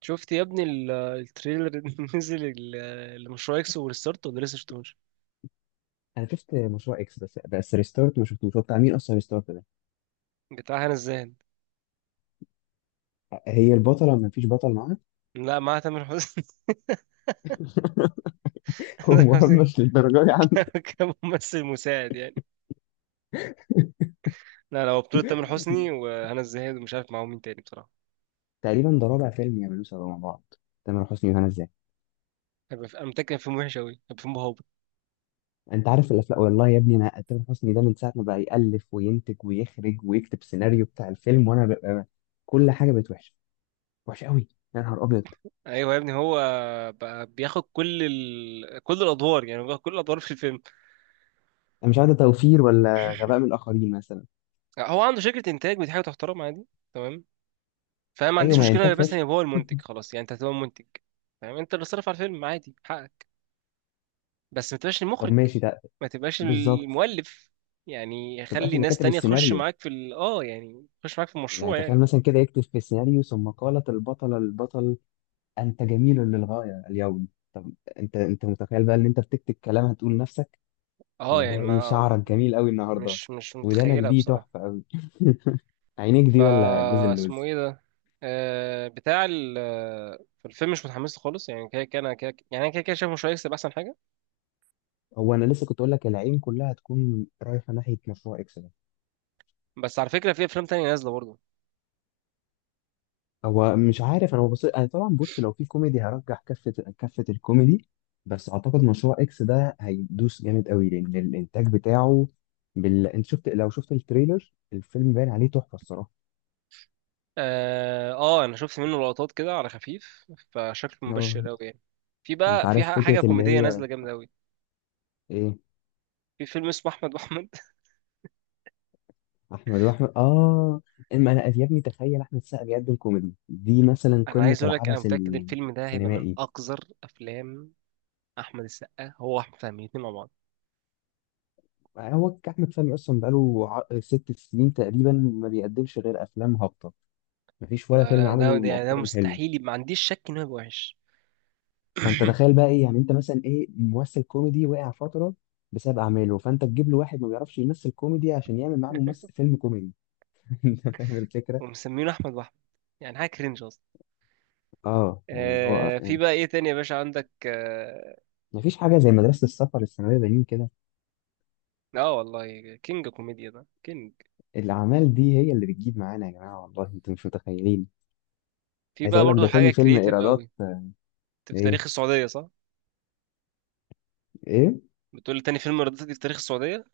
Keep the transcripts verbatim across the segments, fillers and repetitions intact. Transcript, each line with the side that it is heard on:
right: شفت يا ابني ال- التريلر اللي نزل ال- لمشروع اكس وريستارت، ولا لسه شفتوش؟
left: انا شفت مشروع اكس بس بس ريستارت ما شفتوش. هو بتاع مين اصلا ريستارت ده؟
right: بتاع هنا الزاهد.
left: هي البطله ما فيش بطل معاها.
right: لا، مع تامر حسني.
left: هو
right: تامر حسني
left: مهمش للدرجه دي عنده.
right: ك- كممثل مساعد يعني. لا، لا، هو بطولة تامر حسني وهنا الزاهد، ومش عارف معاهم مين تاني بصراحة.
left: تقريبا ده رابع فيلم يعملوه سوا مع بعض. تامر حسني وهنا ازاي؟
right: هيبقى في- انا متأكد إن فيلم وحش أوي، هيبقى فيلم هابط.
left: انت عارف الافلام، والله يا ابني انا تامر حسني ده من ساعه ما بقى يالف وينتج ويخرج ويكتب سيناريو بتاع الفيلم، وانا ببقى كل حاجه بقت وحشه، وحشه قوي. يا نهار ابيض.
right: ايوه يا ابني، هو بقى بياخد كل ال... كل الادوار، يعني بياخد كل الادوار في الفيلم.
left: انا مش عارف ده توفير ولا غباء من الاخرين مثلا.
right: هو عنده شركة انتاج، ودي حاجة تحترم عادي. تمام. فاهم، ما
left: ايوه،
right: عنديش
left: ما هي انتاج
right: مشكله، بس
left: فاشل.
right: يبقى هو المنتج خلاص، يعني انت هتبقى المنتج. فاهم، انت اللي صرف على الفيلم، عادي حقك. بس ما تبقاش
left: طب
right: المخرج.
left: ماشي ده.
right: ما تبقاش
left: بالظبط،
right: المؤلف. يعني
left: ما تبقاش
right: خلي
left: اللي
right: ناس
left: كاتب
right: تانية تخش
left: السيناريو.
right: معاك في ال... اه يعني تخش معاك في
left: يعني
right: المشروع
left: تخيل
right: يعني.
left: مثلا كده يكتب في السيناريو ثم قالت البطلة للبطل أنت جميل للغاية اليوم. طب، أنت أنت متخيل بقى إن أنت بتكتب كلام هتقول لنفسك
right: اه
left: اللي
right: يعني
left: هو إيه،
right: ما
left: شعرك جميل أوي النهاردة،
right: مش مش
left: ودانك
right: متخيلها
left: دي
right: بصراحة.
left: تحفة أوي، عينيك دي ولا جوز
right: فا اسمه
left: اللوز.
right: ايه ده؟ آه بتاع ال في الفيلم مش متحمس له خالص، يعني كده كده انا كده، يعني انا كده كده شايف مش هيكسب احسن حاجة.
left: هو أنا لسه كنت أقول لك العين كلها هتكون رايحة ناحية مشروع إكس.
right: بس على فكرة، في افلام تانية نازلة برضه.
left: هو مش عارف، انا ببص، انا طبعا بص، لو في كوميدي هرجح كفه، كفه الكوميدي. بس اعتقد مشروع اكس ده هيدوس جامد قوي لان الانتاج بتاعه بال... انت شفت، لو شفت التريلر الفيلم باين عليه تحفه الصراحه.
right: اه، آه، انا شفت منه لقطات كده على خفيف، فشكله
left: اه.
right: مبشر قوي يعني. في
left: انت
right: بقى، في
left: عارف
right: ح-
left: فكره
right: حاجه
left: اللي
right: كوميديه
left: هي
right: نازله جامده قوي.
left: ايه؟
right: في فيلم اسمه احمد واحمد.
left: احمد واحمد، اه. اما انا يا ابني تخيل احمد السقا بيقدم كوميدي دي، مثلا
right: انا
left: قمه
right: عايز اقول لك، انا
left: العبث
right: متاكد الفيلم ده هيبقى من
left: السينمائي.
right: اقذر افلام. احمد السقا هو واحمد فهمي الاثنين مع بعض.
left: هو احمد فهمي اصلا بقاله ع- ست سنين تقريبا ما بيقدمش غير افلام هابطه، مفيش ولا
right: لا،
left: فيلم
right: لا،
left: عمله
right: ده ده, يعني ده
left: مؤخرا حلو.
right: مستحيل، ما عنديش شك انه هيبقى وحش.
left: فانت تخيل بقى ايه، يعني انت مثلا ايه، ممثل كوميدي وقع فتره بسبب اعماله، فانت تجيب له واحد ما بيعرفش يمثل كوميدي عشان يعمل معاه ممثل فيلم كوميدي. انت فاهم الفكره.
right: ومسمينه احمد واحمد. يعني حاجه كرنج اصلا.
left: اه يعني اللي هو
right: آه في
left: يعني
right: بقى ايه تاني يا باشا عندك، اه؟
left: مفيش حاجه زي مدرسه السفر الثانويه بنين كده.
right: آه، والله كينج كوميديا ده كينج.
left: الاعمال دي هي اللي بتجيب معانا يا جماعه، والله انتوا مش متخيلين.
right: في
left: عايز
right: بقى
left: اقول لك
right: برضو
left: ده
right: حاجه
left: تاني فيلم
right: كرييتيف
left: ايرادات
right: قوي.
left: آه،
right: في تاريخ
left: ايه،
right: السعوديه، صح؟
left: ايه،
right: بتقول تاني فيلم رديف في تاريخ السعودية؟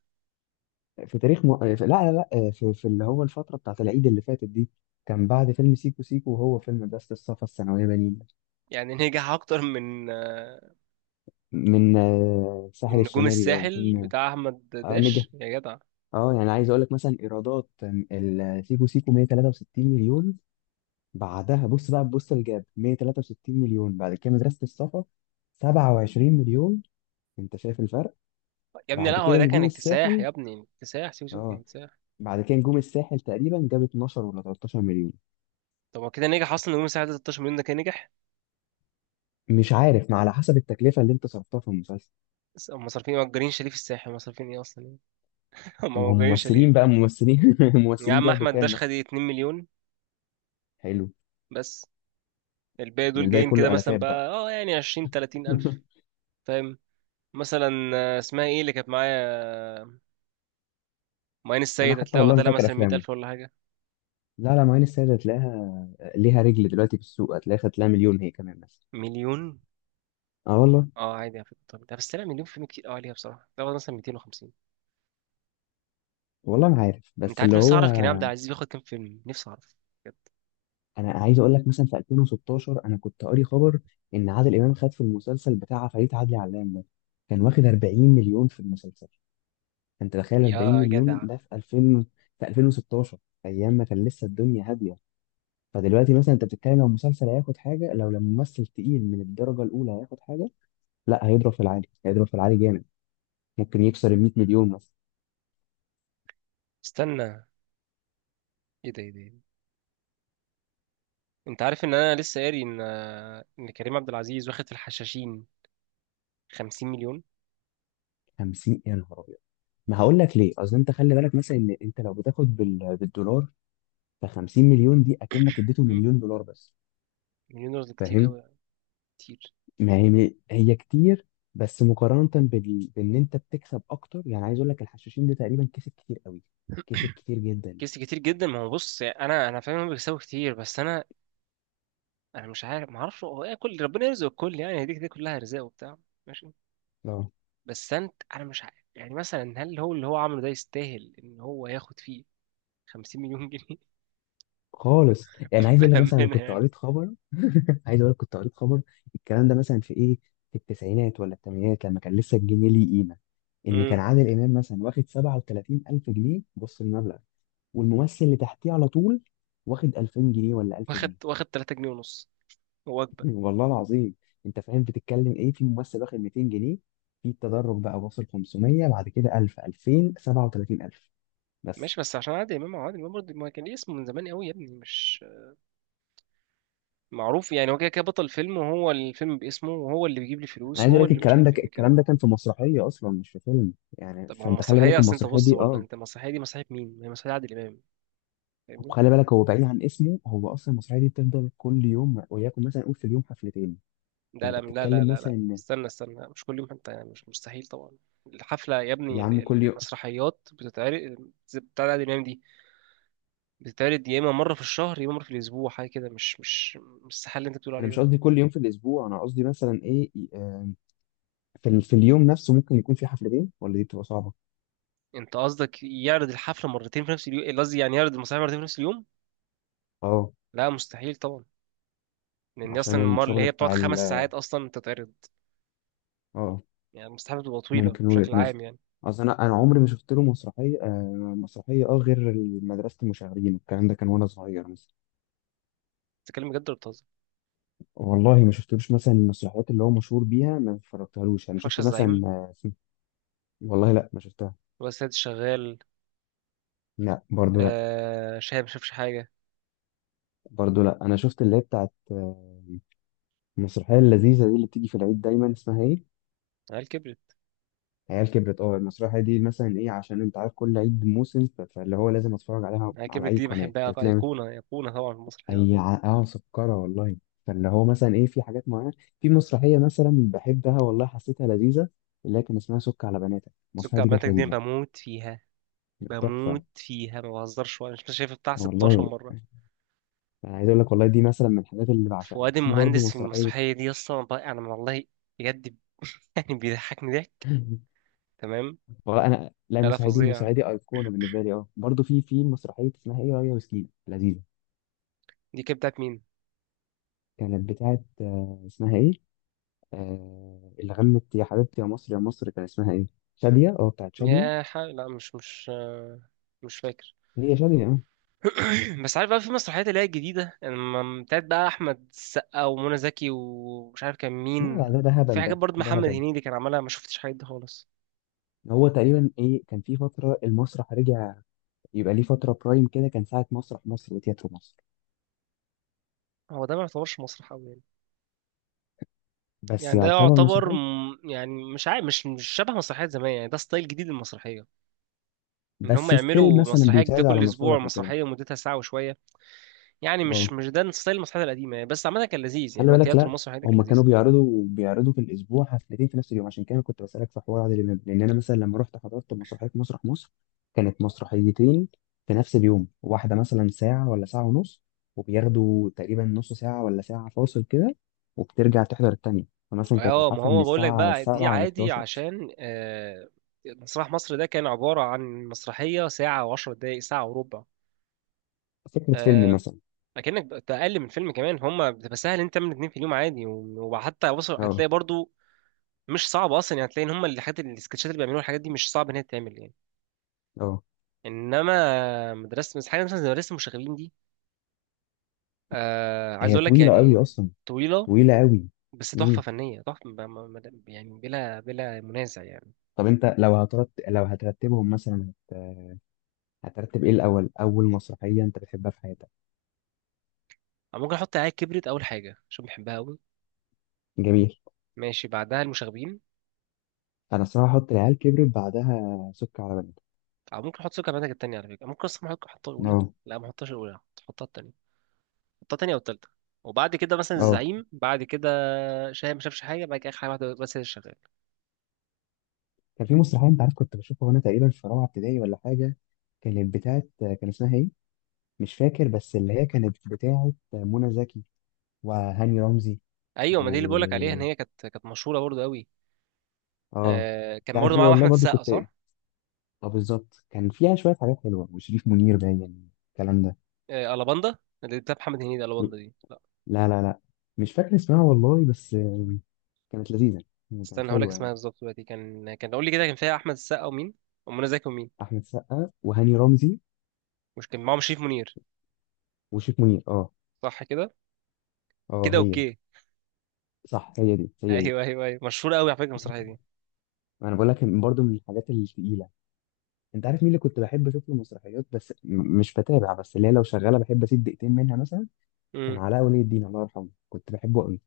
left: في تاريخ م... آه، في... لا لا لا آه، في... في اللي هو الفتره بتاعت العيد اللي فاتت دي. كان بعد فيلم سيكو سيكو وهو فيلم مدرسه السفر الثانويه بنين،
right: يعني نجح أكتر من آه،
left: من آه، الساحل
right: من نجوم
left: الشمالي ده ولا
right: الساحل
left: فيلم.
right: بتاع أحمد
left: اه نجح.
right: داش يا جدع.
left: اه، يعني عايز اقول لك مثلا ايرادات آم، ال- سيكو سيكو مية وتلاتة وستين مليون. بعدها بص بقى، بص الجاب مية وتلاتة وستين مليون. بعد كده مدرسة الصفا سبعة وعشرين مليون. انت شايف الفرق؟
right: يا ابني، لا،
left: بعد
right: هو
left: كده
right: ده كان
left: نجوم
right: اكتساح،
left: الساحل،
right: يا ابني اكتساح، سيب سيب كان
left: اه.
right: اكتساح.
left: بعد كده نجوم الساحل تقريبا جاب اتناشر ولا تلتاشر مليون.
right: طب هو كده نجح أصلا، نجوم الساحل ده 16 مليون، ده كان نجح.
left: مش عارف، ما على حسب التكلفة اللي انت صرفتها في المسلسل.
right: بس هم صارفين إيه؟ مأجرين شاليه في الساحل، هم صارفين إيه أصلا؟ هم
left: ما هم
right: مأجرين
left: ممثلين
right: شاليه.
left: بقى، ممثلين
right: يا
left: ممثلين
right: عم
left: بياخدوا
right: أحمد
left: كام
right: داش خد
left: مثلا؟
right: 2 مليون.
left: حلو.
right: بس. الباقي دول
left: الباقي
right: جايين كده
left: كله
right: مثلا
left: ألفات بقى.
right: بقى، اه يعني عشرين تلاتين ألف. فاهم. مثلا آه، اسمها ايه اللي كانت معايا؟ ماين
left: انا
right: السيد،
left: حتى
right: هتلاقي
left: والله ما
right: واخدها لها
left: فاكر
right: مثلا 100
left: افلامه.
right: ألف ولا حاجة.
left: لا لا، معين السيد هتلاقيها ليها رجل دلوقتي في السوق، هتلاقيها خدت لها مليون هي كمان بس.
right: مليون؟
left: اه والله.
right: اه، عادي على فكره، طب ده بس طلع مليون فيلم كتير قوي عليها بصراحه، ده هو مثلا ميتين وخمسين.
left: والله ما عارف،
right: انت
left: بس
right: عارف،
left: اللي
right: نفسي
left: هو
right: اعرف كريم عبد العزيز بياخد كام فيلم، نفسي اعرف. بجد.
left: انا عايز اقول لك مثلا في الفين وستاشر انا كنت قاري خبر ان عادل امام خد في المسلسل بتاع فريد عدلي علام ده، كان واخد اربعين مليون في المسلسل. انت تخيل اربعين
right: يا
left: مليون
right: جدع.
left: ده في الفين، في الفين وستاشر، ايام ما كان لسه الدنيا هاديه. فدلوقتي مثلا انت بتتكلم لو مسلسل هياخد حاجه، لو لما ممثل تقيل من الدرجه الاولى هياخد حاجه، لا هيضرب في العالي، هيضرب في العالي جامد، ممكن يكسر ال مية مليون مثلا.
right: استنى. ايه ده؟ ايه ده؟ إيه ده؟ انت عارف ان انا لسه قاري ان ان كريم عبد العزيز واخد في الحشاشين 50 مليون.
left: خمسين، يا نهار ابيض. ما هقول لك ليه، اصل انت خلي بالك مثلا ان انت لو بتاخد بال... بالدولار، ف خمسين مليون دي اكنك اديته
right: مم.
left: مليون دولار بس.
right: مليون دولار ده كتير
left: فاهم؟
right: قوي. كتير.
left: ما هي هي كتير، بس مقارنه بال... بان انت بتكسب اكتر. يعني عايز اقول لك الحشاشين ده تقريبا كسب كتير قوي، كسب كتير جدا.
right: كيس كتير جدا، ما هو بص، يعني انا انا فاهم إنهم بيكسبوا كتير، بس انا انا مش عارف، ما اعرفش هو ايه، كل ربنا يرزق الكل، يعني هديك دي كلها ارزاق وبتاع. ماشي.
left: اه
right: بس انت انا مش عارف، يعني مثلا هل هو اللي هو عمله ده يستاهل ان هو ياخد فيه خمسين مليون جنيه مليون جنيه؟
left: خالص. يعني عايز اقول لك مثلا انا
right: بأمانة
left: كنت
right: يعني.
left: قريت خبر عايز اقول لك كنت قريت خبر الكلام ده مثلا في ايه، في التسعينات ولا الثمانينات، لما كان لسه الجنيه ليه قيمه، ان كان
right: امم.
left: عادل امام مثلا واخد سبعة وتلاتين الف جنيه. بص المبلغ، والممثل اللي تحتيه على طول واخد الفين جنيه ولا 1000
right: واخد
left: جنيه
right: واخد ثلاثة جنيهات ونص، وجبة.
left: والله العظيم. انت فاهم بتتكلم ايه؟ في ممثل واخد ميتين جنيه، في التدرج بقى واصل خمسمية، بعد كده الف، الفين، سبعة وتلاتين الف، بس.
right: ماشي، بس عشان عادل امام أو عادل امام برضه ما كان ليه اسمه من زمان قوي يا ابني، مش معروف. يعني هو كده كده بطل فيلم، وهو الفيلم باسمه، وهو اللي بيجيب لي
left: انا
right: فلوس،
left: عايز
right: وهو
left: اقول لك
right: اللي مش
left: الكلام
right: عارف
left: ده،
right: ايه كده.
left: الكلام ده كان في مسرحيه اصلا، مش في فيلم. يعني
right: طب ما هو
left: فانت خلي
right: مسرحية،
left: بالك
right: اصل انت
left: المسرحيه
right: بص
left: دي،
right: برضه،
left: اه.
right: انت المسرحية دي مسرحية مين؟ ما هي مسرحية عادل امام، فاهمني؟
left: وخلي بالك هو بعيد عن اسمه، هو اصلا المسرحيه دي بتفضل كل يوم، وياكم مثلا قول في اليوم حفلتين.
right: لا،
left: فانت
right: لا، لا، لا،
left: بتتكلم
right: لا،
left: مثلا
right: لا،
left: إن
right: استنى، استنى، مش كل يوم حتى، يعني مش مستحيل طبعا. الحفلة يا ابني،
left: يا عم كل
right: ال-
left: يوم.
right: المسرحيات بتتعرض بتاع عادل امام دي. بتتعرض يا اما مره في الشهر، يا اما مره في الاسبوع، حاجه كده، مش مش مش السحال اللي انت بتقول
left: انا
right: عليه
left: مش
right: ده.
left: قصدي كل يوم في الاسبوع، انا قصدي مثلا ايه، آه، في ال- في اليوم نفسه ممكن يكون في حفلتين، ولا دي بتبقى صعبه.
right: انت قصدك يعرض الحفله مرتين في نفس اليوم، قصدي يعني يعرض المسرحيه مرتين في نفس اليوم؟
left: اه،
right: لا، مستحيل طبعا. لان
left: عشان
right: اصلا المره اللي
left: الشغل
right: هي بتقعد
left: بتاع ال
right: خمس ساعات اصلا تتعرض.
left: اه.
right: يعني المستحيل بتبقى طويله
left: ممكن وجهه
right: بشكل
left: نظر.
right: عام يعني.
left: اصل انا انا عمري ما شفت له مسرحيه آه مسرحيه اه غير مدرسه المشاغبين. الكلام ده كان وانا صغير.
right: بتتكلم بجد ولا بتهزر؟
left: والله ما شفتلوش مثلا المسرحيات اللي هو مشهور بيها، ما اتفرجتهالوش.
right: ما
left: يعني
right: اتفرجش
left: شفت
right: على
left: مثلا
right: الزعيم؟
left: آه، والله لا ما شفتها.
right: ولا سيد الشغال؟
left: لا برضو لا.
right: آه، شاهد ما شافش حاجه.
left: برضو لا، انا شفت اللي هي بتاعت آه، المسرحيه اللذيذه دي اللي بتيجي في العيد دايما اسمها ايه،
right: عيال كبرت.
left: عيال كبرت، اه. المسرحيه دي مثلا ايه، عشان انت عارف كل عيد موسم، ف- فاللي هو لازم اتفرج عليها،
right: عيال
left: على
right: كبرت
left: اي
right: دي
left: قناه انت
right: بحبها بقى،
left: بتلاقي.
right: ايقونه، ايقونه طبعا في مصر الحلوه
left: اي
right: دي.
left: ع- اه سكره والله. فاللي هو مثلا ايه، في حاجات معينه، في مسرحيه مثلا بحبها والله، حسيتها لذيذه، اللي هي كان اسمها سك على بناتك.
right: سكر
left: المسرحيه دي كانت
right: عمالتك دي
left: لذيذه،
right: بموت فيها. بموت
left: تحفه
right: فيها ما بهزرش، وانا مش شايف بتاع ستاشر
left: والله.
right: مره.
left: انا عايز اقول لك والله دي مثلا من الحاجات اللي بعشقها،
right: فؤاد
left: في برضه
right: المهندس في
left: مسرحيه
right: المسرحية دي أصلا، ب- أنا والله، بجد، ب- يعني بيضحكني ضحك. تمام.
left: والله انا، لا
right: لا، لا،
left: المسرحيه دي،
right: فظيعة.
left: المسرحيه دي ايقونه بالنسبه لي. اه، برضه في في مسرحيه اسمها ايه، رايه وسكينه، لذيذه.
right: دي كانت بتاعت مين؟
left: كانت بتاعت آه، اسمها ايه، آه اللي غنت يا حبيبتي يا مصر يا مصر، كان اسمها ايه، شاديه، اه، بتاعت شاديه.
right: يا ح... لا، مش مش آه، مش فاكر.
left: هي شاديه اه.
right: بس عارف بقى، في مسرحيات اللي هي الجديدة لما بتاعت بقى أحمد السقا ومنى زكي ومش عارف كان
left: لا
right: مين.
left: لا ده ده
right: في
left: هبل،
right: حاجات
left: ده
right: برضه
left: ده
right: محمد
left: هبل.
right: هنيدي كان عملها، ما شفتش حاجات دي خالص.
left: هو تقريبا ايه، كان في فتره المسرح رجع، يبقى ليه فتره برايم كده، كان ساعه مسرح مصر وتياترو مصر.
right: هو ده ما يعتبرش مسرح أوي يعني.
left: بس
right: يعني ده
left: يعتبر
right: يعتبر،
left: مسرحيه.
right: م- يعني مش عارف، مش مش شبه مسرحيات زمان، يعني ده ستايل جديد للمسرحية. ان هم
left: بس ستيل
right: يعملوا
left: مثلا
right: مسرحيه جديده
left: بيتعرض على
right: كل اسبوع،
left: مسارح وكده.
right: مسرحيه مدتها ساعه وشويه. يعني مش
left: اه،
right: مش ده ستايل المسرحيات القديمه يعني، بس عامه كان لذيذ، يعني
left: خلي
right: هو
left: بالك.
right: التياترو
left: لا
right: المسرحي ده كان
left: هم كانوا
right: لذيذ.
left: بيعرضوا بيعرضوا في الاسبوع حفلتين في نفس اليوم. عشان كده كنت بسالك في حوار عادل امام، لان انا مثلا لما رحت حضرت مسرحيه مسرح مصر، كانت مسرحيتين في نفس اليوم، واحده مثلا ساعه ولا ساعه ونص، وبياخدوا تقريبا نص ساعه ولا ساعه فاصل كده، وبترجع تحضر التانيه. فمثلا كانت
right: اه، ما
left: الحفله من
right: هو بقول لك
left: الساعه
right: بقى دي
left: سبعة ل
right: عادي
left: حداشر.
right: عشان آه مسرح مصر ده كان عباره عن مسرحيه ساعه وعشر دقائق، ساعه وربع.
left: فكره فيلم
right: آه
left: مثلا.
right: اكنك بقى- اقل من فيلم كمان، هم بتبقى سهل انت تعمل اتنين في اليوم عادي، و- وحتى وصل
left: اه.
right: هتلاقي برضو. مش صعب اصلا، يعني هتلاقي ان هم الحاجات السكتشات اللي بيعملوها الحاجات دي مش صعب ان هي تتعمل يعني.
left: اه،
right: انما مدرسه حاجه مثلا زي مدرسه المشاغبين دي. آه، عايز
left: هي
right: اقول لك
left: طويله قوي
right: يعني.
left: اصلا،
right: طويله.
left: طويله قوي.
right: بس تحفه
left: امم.
right: فنيه تحفه، ب- م- م- يعني بلا بلا منازع يعني.
left: طب انت لو هترت... لو هترتبهم مثلا، هترتب ايه الاول، اول مسرحيه انت بتحبها في حياتك؟
right: او ممكن احط عاد كبرت اول حاجه عشان بحبها قوي.
left: جميل.
right: ماشي، بعدها المشاغبين.
left: انا الصراحه احط العيال كبرت، بعدها سك على بنات.
right: او ممكن احط سكر بناتك التانية، على فكره ممكن اصلا ممكن احطها الاولى.
left: اه.
right: لا، ما احطهاش الاولى. احطها التانية. احطها التانية او التالتة. وبعد كده مثلا
left: اه.
right: الزعيم، بعد كده. شاهد ما شافش حاجه، بعد كده اخر حاجه واحده بس هي اللي شغال.
left: كان في مسرحيه انت عارف كنت بشوفها وانا تقريبا في رابعه ابتدائي ولا حاجه، كانت بتاعت كان اسمها ايه، مش فاكر، بس اللي هي كانت بتاعت منى زكي وهاني رمزي
right: ايوه،
left: و
right: ما دي اللي بقول لك عليها ان هي كانت كانت مشهوره برضو قوي.
left: اه.
right: آه، كان
left: بتاعت
right: برضو
left: دي
right: معاهم
left: والله
right: احمد
left: برضو
right: السقا،
left: كنت،
right: صح؟
left: اه بالظبط كان فيها شويه حاجات حلوه وشريف منير، باين الكلام ده.
right: آه، الاباندا. اللي بتاع محمد هنيدي، الاباندا دي.
left: لا لا لا، مش فاكر اسمها والله، بس كانت لذيذه، يعني كانت
right: استنى، هقول لك
left: حلوه
right: اسمها
left: يعني.
right: بالظبط دلوقتي، كان كان قول لي كده، كان فيها احمد السقا ومين؟ ومنى زكي ومين؟
left: احمد سقا وهاني رمزي
right: مش كان معاهم شريف منير؟
left: وشيك منير اه.
right: صح كده؟
left: اه
right: كده،
left: هي.
right: اوكي.
left: صح، هي دي هي دي.
right: ايوه، ايوه، ايوه، مشهوره قوي على فكره المسرحيه دي.
left: انا بقول لك برضو من الحاجات التقيله، انت عارف مين اللي كنت بحب اشوف له مسرحيات، بس م- مش بتابع، بس اللي هي لو شغاله بحب اسيب دقيقتين منها مثلا، كان
right: امم.
left: علاء ولي الدين الله يرحمه، كنت بحبه قوي.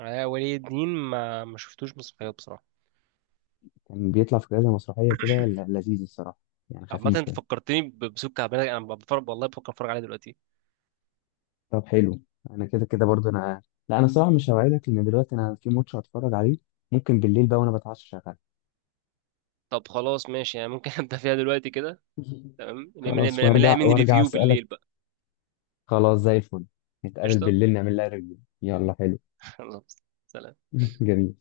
right: آه، ولي الدين ما ما شفتوش مسرحيات بصراحه.
left: كان بيطلع في كذا مسرحيه كده، ل- لذيذ الصراحه، يعني
right: عامة
left: خفيف
right: انت
left: كده.
right: فكرتني ب- بسوق كعبان، انا بفرج والله، بفكر اتفرج عليها دلوقتي.
left: طب حلو. انا كده كده برضو انا، لا انا صراحه مش هوعدك لان دلوقتي انا في ماتش هتفرج عليه، ممكن بالليل بقى وانا بتعشى شغال.
right: طب خلاص ماشي، يعني ممكن ابدا فيها دلوقتي كده. تمام، نعمل نعمل-
left: خلاص،
right: نعمل لها
left: وارجع
right: من
left: وارجع
right: ريفيو
left: اسالك.
right: بالليل بقى.
left: خلاص زي الفل، نتقابل
right: قشطه.
left: بالليل نعمل لها ريفيو، يلا حلو.
right: خلاص. سلام.
left: جميل.